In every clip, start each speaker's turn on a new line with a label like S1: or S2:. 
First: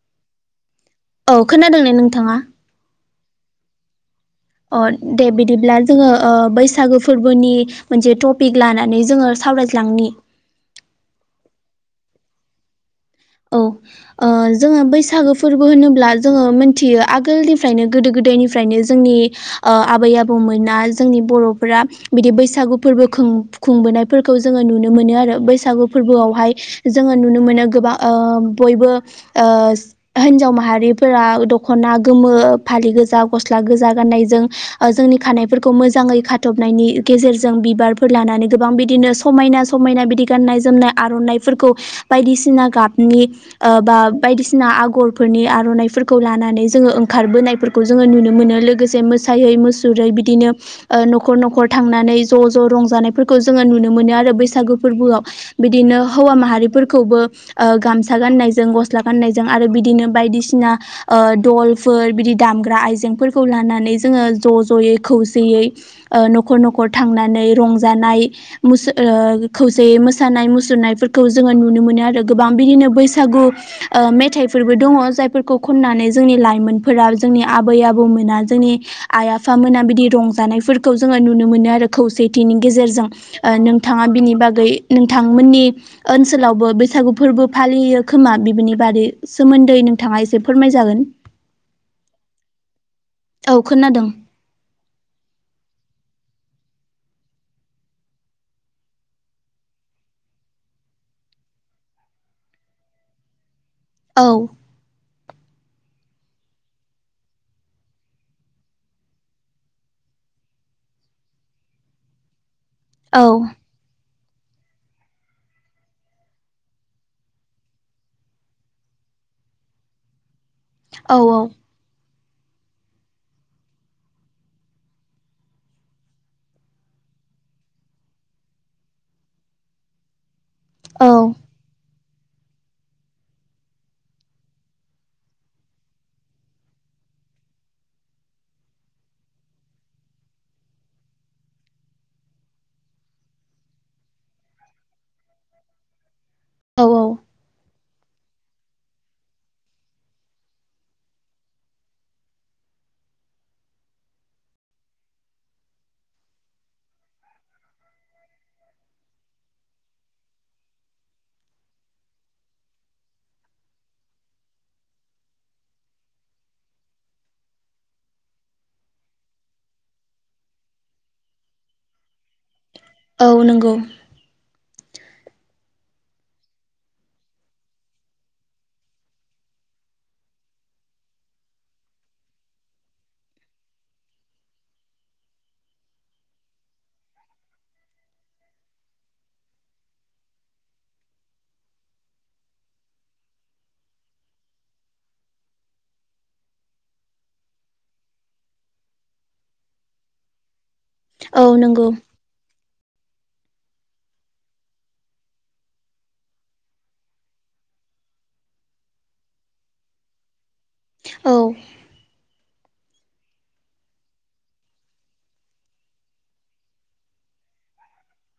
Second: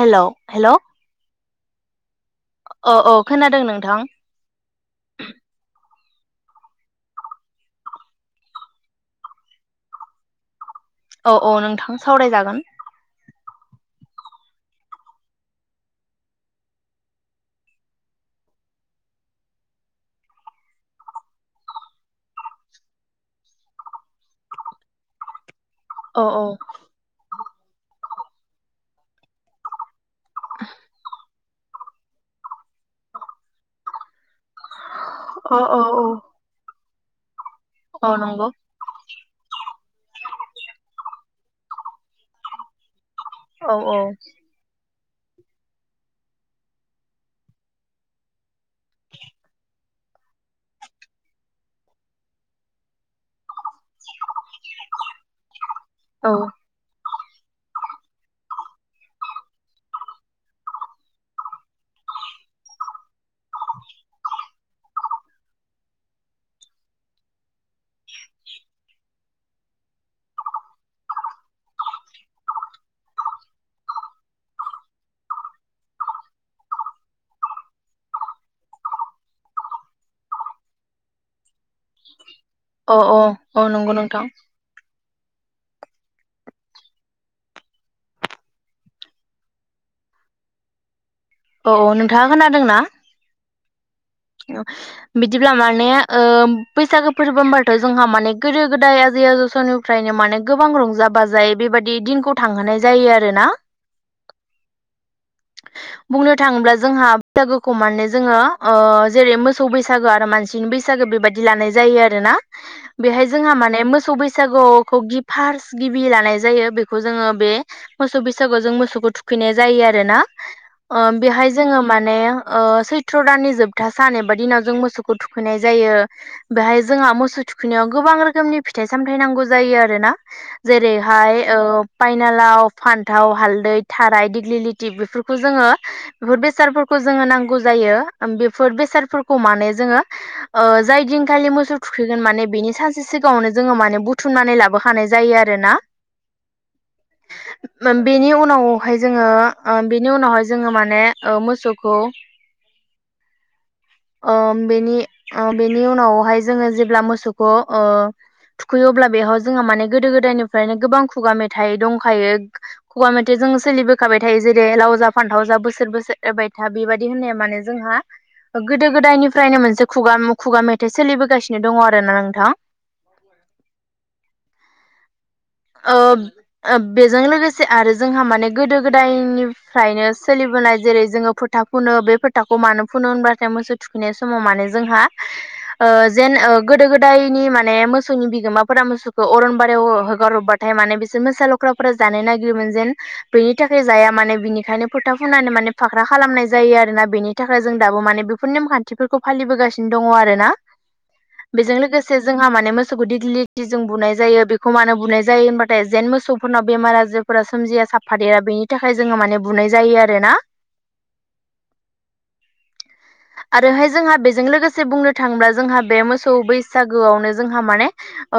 S1: हेल' hello
S2: औ खोनादों ना नोंथाङा?
S1: औ औ खोनादों नोंथां?
S2: अ दे बिदिब्ला जोङो ओ बैसागो फोरबोनि मोनसे टपिक लानानै जोङो सावरायज्लांनि [inaudible]
S1: औ औ नोंथां सावरायजागोन
S2: औ ओ जोङो बैसागो फोरबो होनोब्ला जोङो मोनथियो आगोलनिफ्रायनो गोदो गोदायनिफ्रायनो जोंनि ओ आबै आबौ मोना जोंनि बर'फोरा बिदि बैसागु फोरबो खुं खुं बोनायफोरखौ जोङो नुनो मोनो आरो बैसाग सागु
S1: औ औ
S2: फोरबोआवहाय जोङो नुनो मोनो गोबां ओ बयबो ओ जो- हिन्जाव माहारिफोरा दख'ना गोमो फालि गोजा गस्ला गोजा गाननायजों ओ जोंनि
S1: अ
S2: खनायफोरखौ
S1: औ औ
S2: मोजाङै खाथबनायनि गेजेरजों जों बिबारफोर
S1: औ
S2: लानानै
S1: नंगौ
S2: गोबां बिदिनो समायना समायना बिदि गाननाय जोमनाय आरनाय फोरखौ बायदिसिना गाबनि
S1: औ
S2: ओ बा
S1: औ
S2: बायदिसिना आगर फोरनि आर'नाइफोरखौ लानानै जोङो ओंखारबोनायफोरखौ जोङो नुनो मोनो लोगोसे मोसायै मुसुरै बिदिनो ओ न'खर न'खर थांनानै ज' ज' रंजानायफोरखौ जोङो नुनो मोनो आरो बैसागु फोरबोआव बिदिनो हौवा
S1: औ
S2: माहारिफोरखौबो ओ गामसा गान्नायजों गस्ला गान्नायजों आरो बिदिनो बायदिसिना दलफोर बिदि दाम ग्रा आयजेफोरखौ लानानै जोंङो ज'ज'यै खौसेयै ओ न'खर न'खर थांनानै रंजानाय मोस ओ खौसेयै मोसानाय मुसुरनायफोरखौ जोङो नुनो मोनो आरो गोबां बिदिनो बैसागु ओ मेथाइफोरबो दङ जायफोरखौ खननानै जोंनि लाइमोनफोरा जों जोंनि आबै आबौ मोना जोंनि आइ आफा मोना बिदि रंजानायफोरखौ जोङो नुनो मोनो आरो खौसे बेनि
S1: औ
S2: गेजेरजों
S1: औ
S2: ओ
S1: औ नंगौ
S2: नोंथाङा
S1: नोंथां
S2: बिनि बागै नोंथांमोननि ओनसोलावबो बैसागु फोरबो फालियो खोमा बेफोरनि बादै सोमोन्दै नोंथाङा एसे फोरमायजागोन
S1: औ औ नोंथाङा खोनादोंना?
S2: औ खोनादों
S1: औ बिदिब्ला माने ओ बैसागो फोरबोबाथ' जोंहा माने गोदो गोदाय आजै आजौ समनिफ्रायनो माने गोबां रंजा बाजायै बे। बेबायादि दिनखौ थांहोनाय जायो आरोना
S2: औ
S1: बुंनो थाङोब्ला जोंहा बैसागोखौ माने जोङो ओ जेरै मोसौ बैसागो आरो मानसिनि बैसागो बेबायदि लानाय जायो आरोना
S2: औ
S1: बेहाय जोंहा माने मोसौ बैसो सागुखौ गि फार्स गिबि लानाय जायो बेखौ जोङो बे मोसौ बैसागु जों मोसौखौ थुखै थुखैनाय जायो आरोना ओ
S2: औ
S1: बेहाय जोङो माने ओ सैथ्र' दाननि जोबथा सान एबा दिनाव जों मोसौखौ थुखैनाय जायो बेहाय जोंहा मोसौ थुखैनायाव गोबां रोखोमनि फिथाइ सामथाय नांगौ जायो आरोना ना
S2: औ
S1: जेरैह ओ फायनाला लाव फान्थाव हालदै थाराय दिग्लि लिथि बेफोरखौ जोङो बेफोर बेसादफोरखौ जोङो नांगौ जायो बेफोर बेसादफोरखौ माने जोङो ओ जाय दिनखालि मोसौ थुखैगोन माने बेनि सानसे सिगाङावनो जोङो माने बुथुमनानै लाबोखानाय जायो आरोना
S2: औ औ
S1: ओ बेनि उनावहाय जोङो ओ बेनि उनावहाय जों जोङो माने ओ मोसौखौ
S2: [inaudible]
S1: ओ बेनि ओ बेनि उनावहाय जोङो जेब्ला मोसौखौ ओ थुखैयो अब्ला बेयाव जोंहा माने गोदो गोदायनिफ्रायनो गोबां खुगा मेथाइ दंखायो खुगा मेथाइ जों जों सोलिबोखाबाय थायो जेरै लाव जा फान्थाव जा बोसोर बोसोर एरबाय था बेबायदि होननाया माने जोंहा गोदो गोदायनिफ्रायनो मोनसे खुगा खुगा मेथाइ सोलिबोगासिनो दङ आरो ना नों
S2: औ नंगौ
S1: ओ ओ बेजों लोगोसे आरो जोंहा माने गोदो गोदायनिफ्रायनो सोलिबो नाय जेरै जोङो फोथा फुनो बे फोथाखौ मानो फुनो होनबाथाय मोसौ थुखैनाय समाव माने जोंहा ओ जेन ओ गोदो गोदायनि माने मोसौनि बिगोमाफोरा मोसौखौ अरनबारियाव हो गारहरबाथाय माने बिसोर मोसा लख्राफोरा जानो नागिरोमोन जेन बेनि थाखाय जाया माने बिनिखायनो फोथा होननानै माने फाख्रा खालामनाय जायो आरोना बेनि थाखाय जों दाबो माने बेफोर नेमखान्थिफोरखौ फालिबोगासिनो दङ। आरो ना
S2: औ
S1: बेजों
S2: नंगौ
S1: लोगोसे जोंहा माने मोसौखौ दिगिलिथि जों बुनाय जायो बेखौ मा बुनाय जायो होनमबाथाय जेन मोसौफोरनाव बेमार आजारफोरा सोमजिया साफादेरा बेनि थाखाय जोङो माने बुनाय जायो। आरो ना।
S2: औ
S1: आरोहाय जोंहा बेजों लोगोसे बुंनो थाङोब्ला जोंहा बे मोसौ बैसागोआवनो जोंहा माने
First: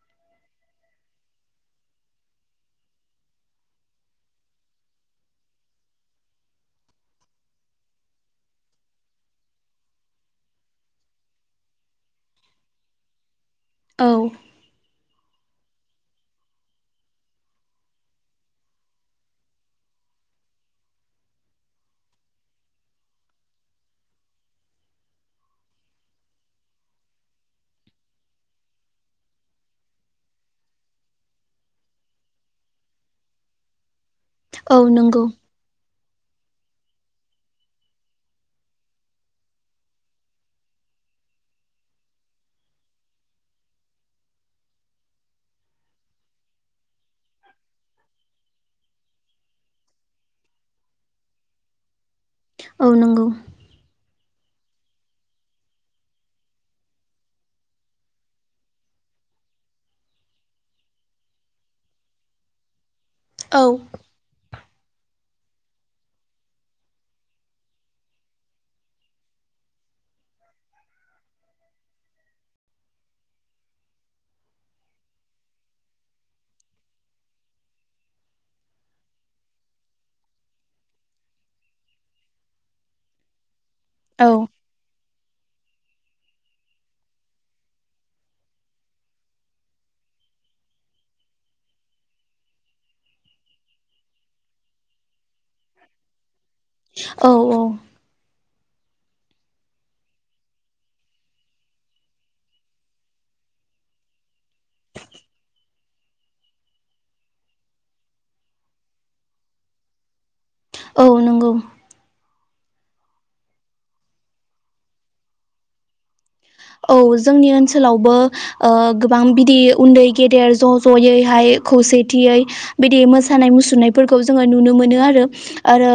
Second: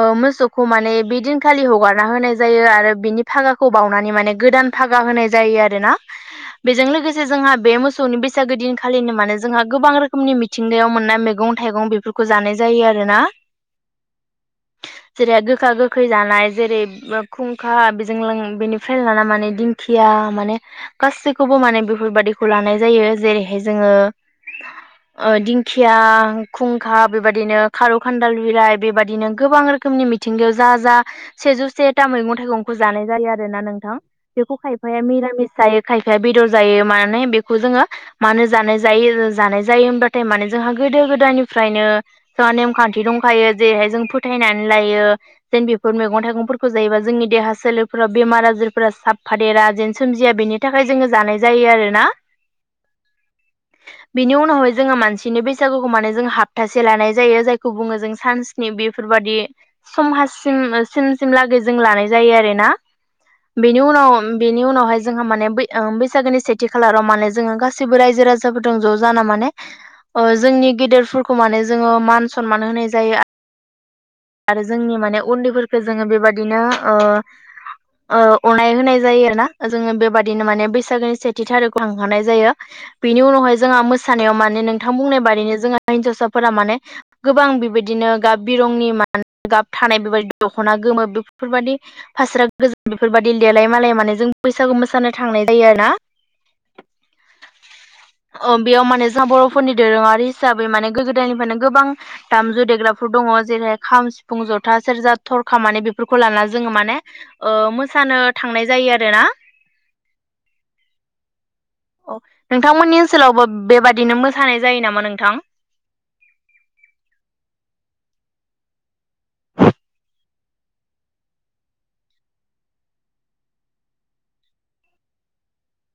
S1: ओ मोसौखौ माने बिदिन खालि हगारना होनाय जायो आरो बिनि भागाखौ बावनानै माने गोदान भागा होनाय जायो आरोना। बेजों लोगोसे जोंहा बे मोसौनि बैसागो दिनखालिनो माने जोंहा गोबां रोखोमनि मिथिंगायाव मोननाय मैगं गं थाइगं बेफोरखौ जानाय जायो आरो ना
S2: औ
S1: [unintelligible] गोखा गोखै लानाय जेरै खुंखा बेजों लों बेनिफ्राय लाना माने दिंखिया माने गासैखौबो माने बेफोरबादिखौ लानाय जायो जेरैहाय जोङो
S2: [inaudible]
S1: ओ दिंखिया खुंखा बेबायदिनो खारौ खान्दाल बिलाइ बेबायदिनो गोबां रोखोमनि मिथिंगायाव जा जा सेजौ सेथा मैगं थाइगंखौ जानाय जायो आरोना नोंथां बेखौ
S2: औ
S1: खायफाया
S2: नंगौ
S1: मिरामिस जायो खायफाया बेदर जायो मानै बेखौ जोङो मानो जानाय जायो जानाय जायो होमबाथाय माने जोंहा गोदो गोदायनिफ्रायनो जोंहा नेमखान्थि दंखायो जेरैहाय जों फोथायनानै लायो जेन बे मैगं थाइगंफोरखौ जायोबा जोंनि देहा सोलेरफोराव बेमार आजारफोरा साबफादेरा जेन सोमजिया बेनि थाखाय जोङो जानाय जायो आरोना
S2: औ नंगौ
S1: बिनि उनावहाय जोङो मानसिनि बैसागुखौ माने जों हाप्तासे लानाय जायो जायखौ बुङो जों सास्नि बे बेफोरबादि समाज सिम सिम सिमलागै जों लानाय जायो आरोना
S2: औ
S1: बेनि उनाव बेनि उनावहाय जोंहा माने ने बै ओम बैसागुनि सेथि खालाराव माने जोङो गासिबो रायजो राजाजों ज' जाना माने जोंनि गेदेरफोरखौ माने जोङो मान सनमान होनाय जायो।
S2: [inaudible]
S1: आरो जोंनि माने उन्दैफोरखौ जोङो बेबादिनो ओ ओ अनाय होनाय जायो ना जोङो बेबादिनो माने बैसागोनि सेथि थारिकखौ लांहानाय जायो। बिनि उनावहाय जोंहा
S2: औ
S1: मोसानायाव मानोे नोंथां बुंनाय बादिनो जोंहा हिन्जावसाफोरा माने गोबां बेबायदिनो गाब बिरंनि माने गाब थानाय बेबाय दख'ना गोमो बेफोरबायाददि फास्रा गोजान बेफोरबायदि देलाय मालाय माने जों बैसागु मोसाना थांनाय जायो आरोना
S2: औ औ
S1: ओं बेयाव माने जोंहा बर'फोरनि दोरोङारि हिसाबै माने गो गोदायनिफ्रायनो गोबां दामजु देग्राफोर दङ ओ जेरैाय खाम सिफुं ज'था सेर ज थरखा माने बेफोरखौ लानानानै जोङो माने ओ मोसानो थांनाय जायो आरोना
S2: औ नंगौ
S1: औ नोंथांमोननि ओनसोलावबो बेबादिनो मोसानाय जायो नामा नोंथां
S2: औ जोंनि ओनसोलावबो गोबां बिदि उन्दै गेदेर ज' ज'यैहाय खौसेथियै बिदि मोसानाय मुसुरनायफोरखौ जोङो नुनो मोनो आरो आरो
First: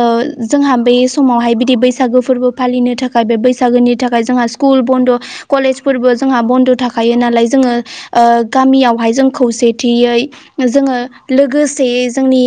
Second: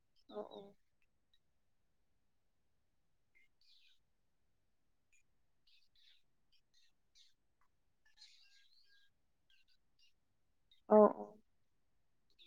S2: जोंहा बेै समावहाय बिदि बैसागो फोरबो फालिनो थाखाय बे बैसागोनि थाखाय जोंहा स्कुल बन्द' कलेजफोरबो जोंहा बन्द' थाखायो नालाय जोङो ओ गामियावहाय जों खौसेथियै
S1: औ
S2: जोङो लोगोसे जोंनि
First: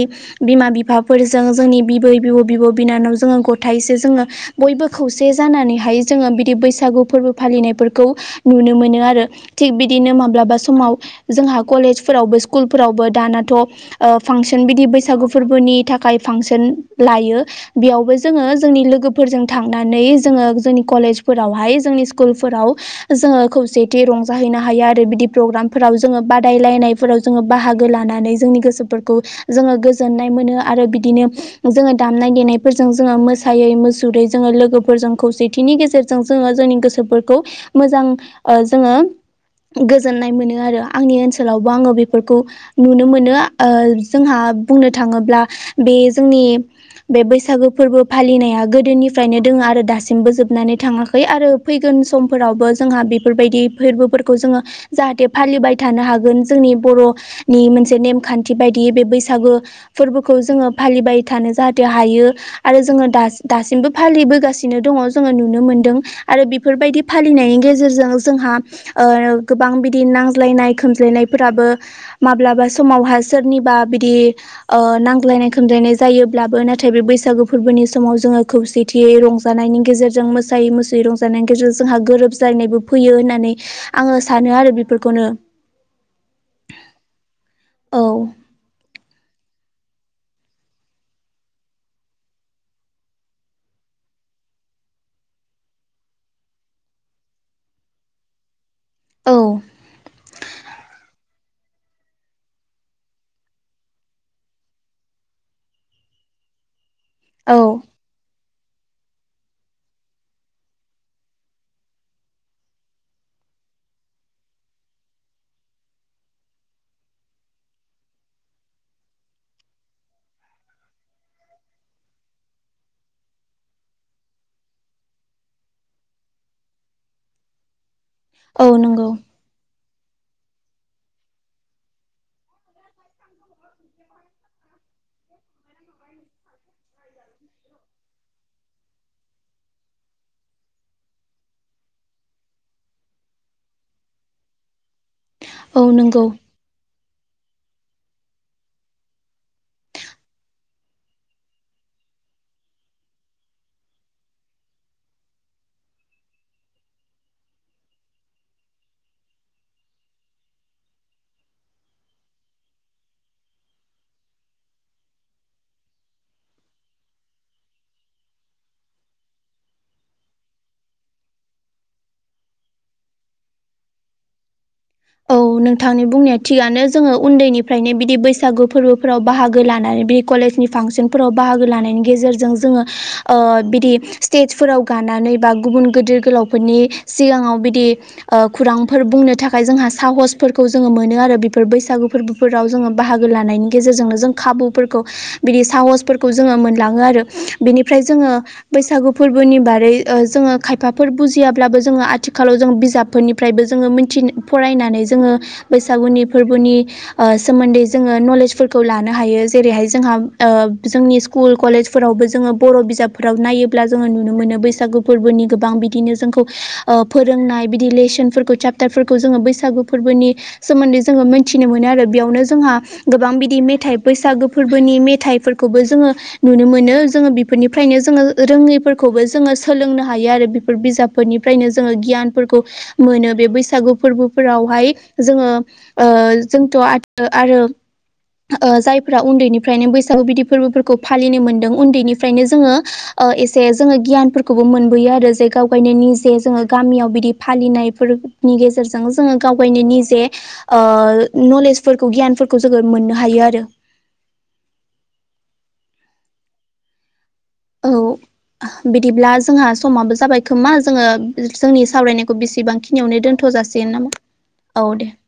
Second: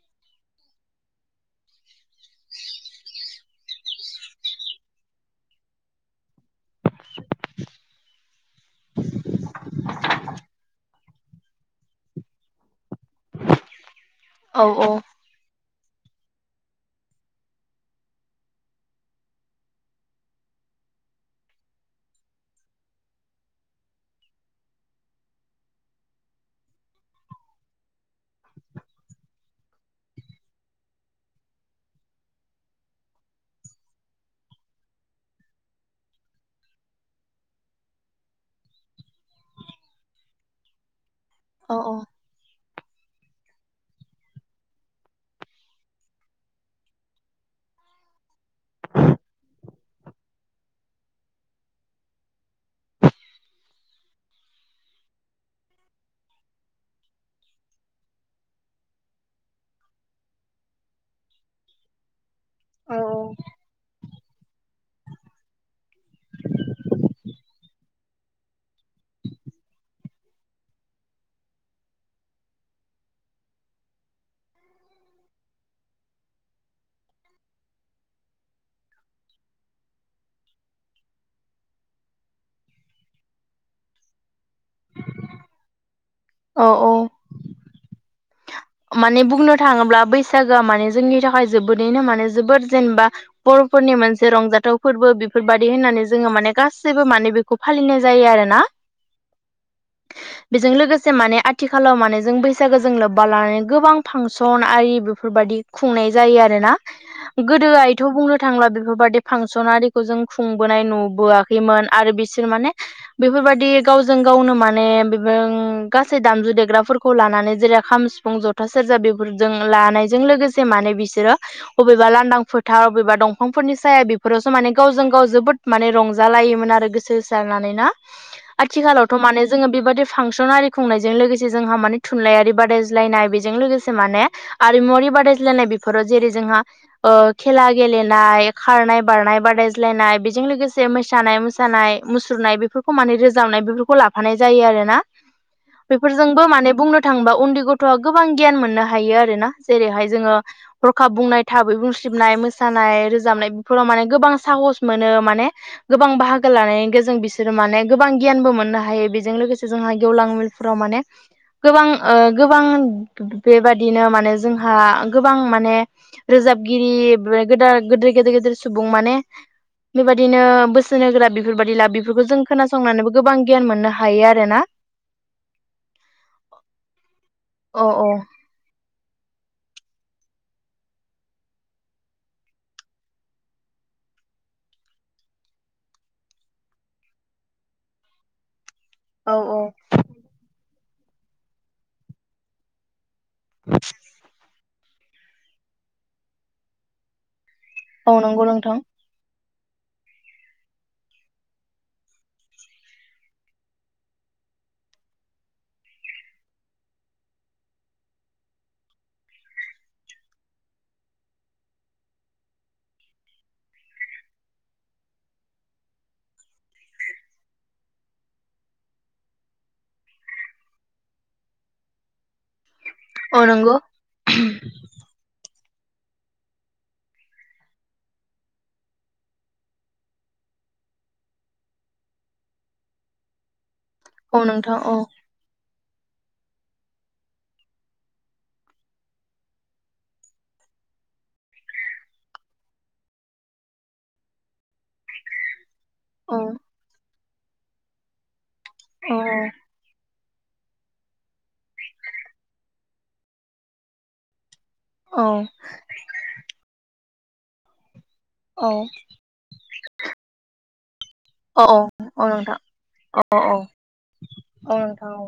S2: बिमा बिफाफोरजों जोंनि बिबै बिब' बिब' बिनानाव जोङो गथसे जोङो बयबो खौसे जानानैहाय जोङो बिदि बैसागु फोरबो फालिनायफोर खौ नुनो मोनो आरो थिग बिदिनो माब्लाबा समाव जोंहा कलेजफोरावबो स्कुलफोराव दानाथ' ओ
S1: औ
S2: फांसन बिदि
S1: औ
S2: बैसागु फोरबोनि थाखाय थाखाय फांसन लायो बेयावबो जोङो जोंनि लोगोफोरजों थांनानै जोङो जोंनि कलेजफोरावहाय जोंनि स्कुलफोराव जोङो खौसेथि रंजाहैनो हायो आरो बिदि प्रग्रामफोराव जोङो बादायलायनायफोराव जोङो बाहागो। लानानै जोंनि गोसोफोरखौ जोङो गोजोननाय मोनो आरो बिदिनो जोङो दामनाय देनाय जों जोङो मोसायै मुसुरै जोङो लोगोफोरजों खौसेथिनि गेजेरजों जोङो जोंनि गोसोफोरखौ मोजां जोङो गोजोननाय मोनो आरो आंनि ओनसोलाव लावबो आङो
S1: औ
S2: बेफोरखौ नुनो मोनो जोंहा बुंनो थाङोब्ला बे जोंनि बे बैसागो फोरबो फालिनाया गोदोनिफ्रायनो दोङो आरो दासिमबो जोबनानै थाङाखै आरो फैगोन सम फोरावबो जोंहा बेफोरबायदि फोरबोफोरखौ जोङो जाहाथे फालिबाय थानो हागोन जोंनि बर' नि मोनसे नेमखान्थि बायदियै बे बैसागो फोरबोखौ जोङो फालिबाय थानो जाहाथे हायो आरो जोङो दासिमबो फालिबोगासिनो दङ जोङो नुनो मोनदों आरो बेफोरबायदि। फालिनायनि गेजेरजों जोंहा गोबां बिदि नांज्लायनाय खोमज्लायनायफोराबो माब्लाबा समावहा सोरनिबा बिदि नांज्लायनाय खम्लायनाय जायोब्लाबो नाथाय बे बैसागो फोरबोनि समाव जोङो खौसेथियै रंजानायनि गेजेरजों मोसायै मोसुयै रंजानायनि गेजेरजों जोंहा गोरोब जायनायबो फैयो होननानै आङो सानो आरो बेफोरखौनो।
S1: औ औ
S2: औ
S1: माने बुंनो थाङोब्ला बैसागोआ माने जोंनि थाखाय जोबोदैनो माने जोबोद जेनेबा बर'फोर फोरनि मोनसे रंजाथाव फोरबो बेफोरबायाददि होननानै जोङो माने गासैबो माने बेखौ फालिनाय जायो आरो ना।
S2: औ
S1: बेजों लोगोसे माने आथिखालाव माने जों बैसागोजों लोब्बा लानानै गोबां फांसन आरि बेफोरबायाददि खुंनाय जायो आरोना
S2: औ
S1: गोदोआथ' बुंनो थांला बेफोरबादि फांसनारिखौ जों खुंबोनाय नुबोआखैमोन आरो बिसोर माने बेफोर बेफोरबायदि गावजों गावनो माने बे गासै दामजु देग्राफोरखौ लानानै जेरै खाम सिफुं जथ फथा सेरजा बेफोरजों लानायजों लोगोसे माने बिसोरो बबेबा लांदां फोथार अबेबा दंफां फोरनि साया बेफोरावसो माने गावजों गाव जोबोद माने रंजालायोमोन आरो गोसो होसारानानै ना
S2: औ नंगौ
S1: आथिखालावथ' माने जोङो बेबादि फांसन आरि खुंनायजों लोगोसे जोंहा माने थुनलाइयारि बादायज्लायनाय बिदि लोगोसे माने आरिमुवारि बादायायनाय बेफोराव जेरै जोंहा खेला गेलेनाय खारनाय बारनाय बादाय्लायनाय बेजों लोगोसे मोसानाय मोसानाय मुस सुरनाय बेफोरखौ माने रोजाबनाय बेफोरखौ लाफानाय जायो आरोना।
S2: औ नंगौ
S1: बेफोरजोंबो माने बुंनो थांबा उन्दै गथ'आ गोबां गियान मोननो हायो आरोोना जेरैहाय जोङो हरखाब बुंनाय थाबै बुंसलिबनाय मोसानाय रोजनाय बेफोराव माने गोबां साहस मोन माने गोबां बाहागो लानाय जों बिसोरो माने गोबां गियानबो मोननो हायो बेजों लोगोसे जोंहा गेवलां मलफोराव माने गोबां गोबां बे-बे-बेबादिनो माने जोंहा गोबां माने रोजाबगिरि बे गोदा-गोदाद गेदेर गेदेर सुबुं माने बेबायदिनो बोसोन होग्रा बेफोरबायदि ला बेफोरखौ जों खोनासंनानैबो गोबां गियान मोननो हायो आरोना।
S2: औ नोंथांनि बुंनाया थिगानो जोङो
S1: औ
S2: उन्दैनिफ्रायनो
S1: औ
S2: बिदि बैसागु फोरबोफोराव बाहागो लानानै बे कलेजनि फांसनफोराव बाहागो लानायनि गेजेरजों जोङो ओ बिदि स्टेजफोराव गानानै बा गुबुन गिदिर गोलावफोरनि सिगाङाव बिदि ओ खुरांफोर
S1: औ
S2: बुंनो
S1: औ
S2: थाखाय जोंहा फोरखौ जोङो मोनो आरो बेफोर बैसागु फोरबोफोराव जोङो बाहागो लानायनि गेजेरजोंनो जों खाबु फोरखौ बिदि साहस फोरखौ जोङो मोनलाङो आरो बिनिफ्राय
S1: औ
S2: जोङो
S1: नंगौ नोंथां
S2: बैसागु फोर बोनि बारै ओ जोङो खायफाफोर बुजियाब्लाबो जोङो आथिखालाव जों बिजाबफोरनिफ्रायबो जोङो मिथि फरायनाय नानै जोङो बैसागुनि फोरबोनि सोमोन्दै जोङो नलेजफोरखौ लानो हायो जेरैहाय जोंहा ओ जोंनि स्कुल कलेजफोरावबो जोङो बर' बिजाबफोराव नायोब्ला जोङो नुनो मोनो बैसागु गु फोरबोनि गोबां बिदिनो जोंखौ ओ फोरोंनाय बिदि लेसनफोरखौ चेप्टारफोरखौ जोङो बैसागु फोरबोनि सोमोन्दै जोङो मोनथिनो मोनो आरो बेयावनो जोंहा गोबां
S1: औ
S2: बिदि
S1: नंगौ
S2: मेथाइ बैसागो फोरबोनि मेथाइफोर खौबो जोङो नुनो मोनो जोङो बेफोरनिफ्रायनो जोङो रोङैफोरखौबो जोङो सोलोंनो हायो आरो बेफोर बिजाबफोरनिफ्रायनो जोङो गियानफोरखौ मोनो बे बैसागु
S1: औ नोंथां
S2: फोरबोफोरावहाय
S1: औ
S2: जोङो ओ जोंथ' आ-आरो ओ जायफ्रा उन्दैनिफ्रायनो बैसागु बिदि फोरबोफोरखौ फालिनो मोनदों उन्दैनिफ्रायनो जोङो ओ एसे जोङो गियानफोरखौबो मोनबोयो आरो जे गाव बायनो निजे
S1: औ
S2: जोङो गामियाव बिदि फालिनायफोरनि गेजेरजों
S1: औ
S2: जोङो गाव गायनो निजे ओ नलेजफोरखौ गियानफोरखौ जोङो मोननो हायो आरो [inaudible]
S1: औ
S2: औ
S1: औ
S2: बिदिब्ला जोंहा समाबो जाबाय खोमा जोङो
S1: औ
S2: जोंनि
S1: औ औ
S2: सावरायनायखौ
S1: नोंथां
S2: बेसेबांखिनियावनो
S1: औ
S2: दोनथ'
S1: औ
S2: जासिगोन नामा
S1: औ नोंथां औ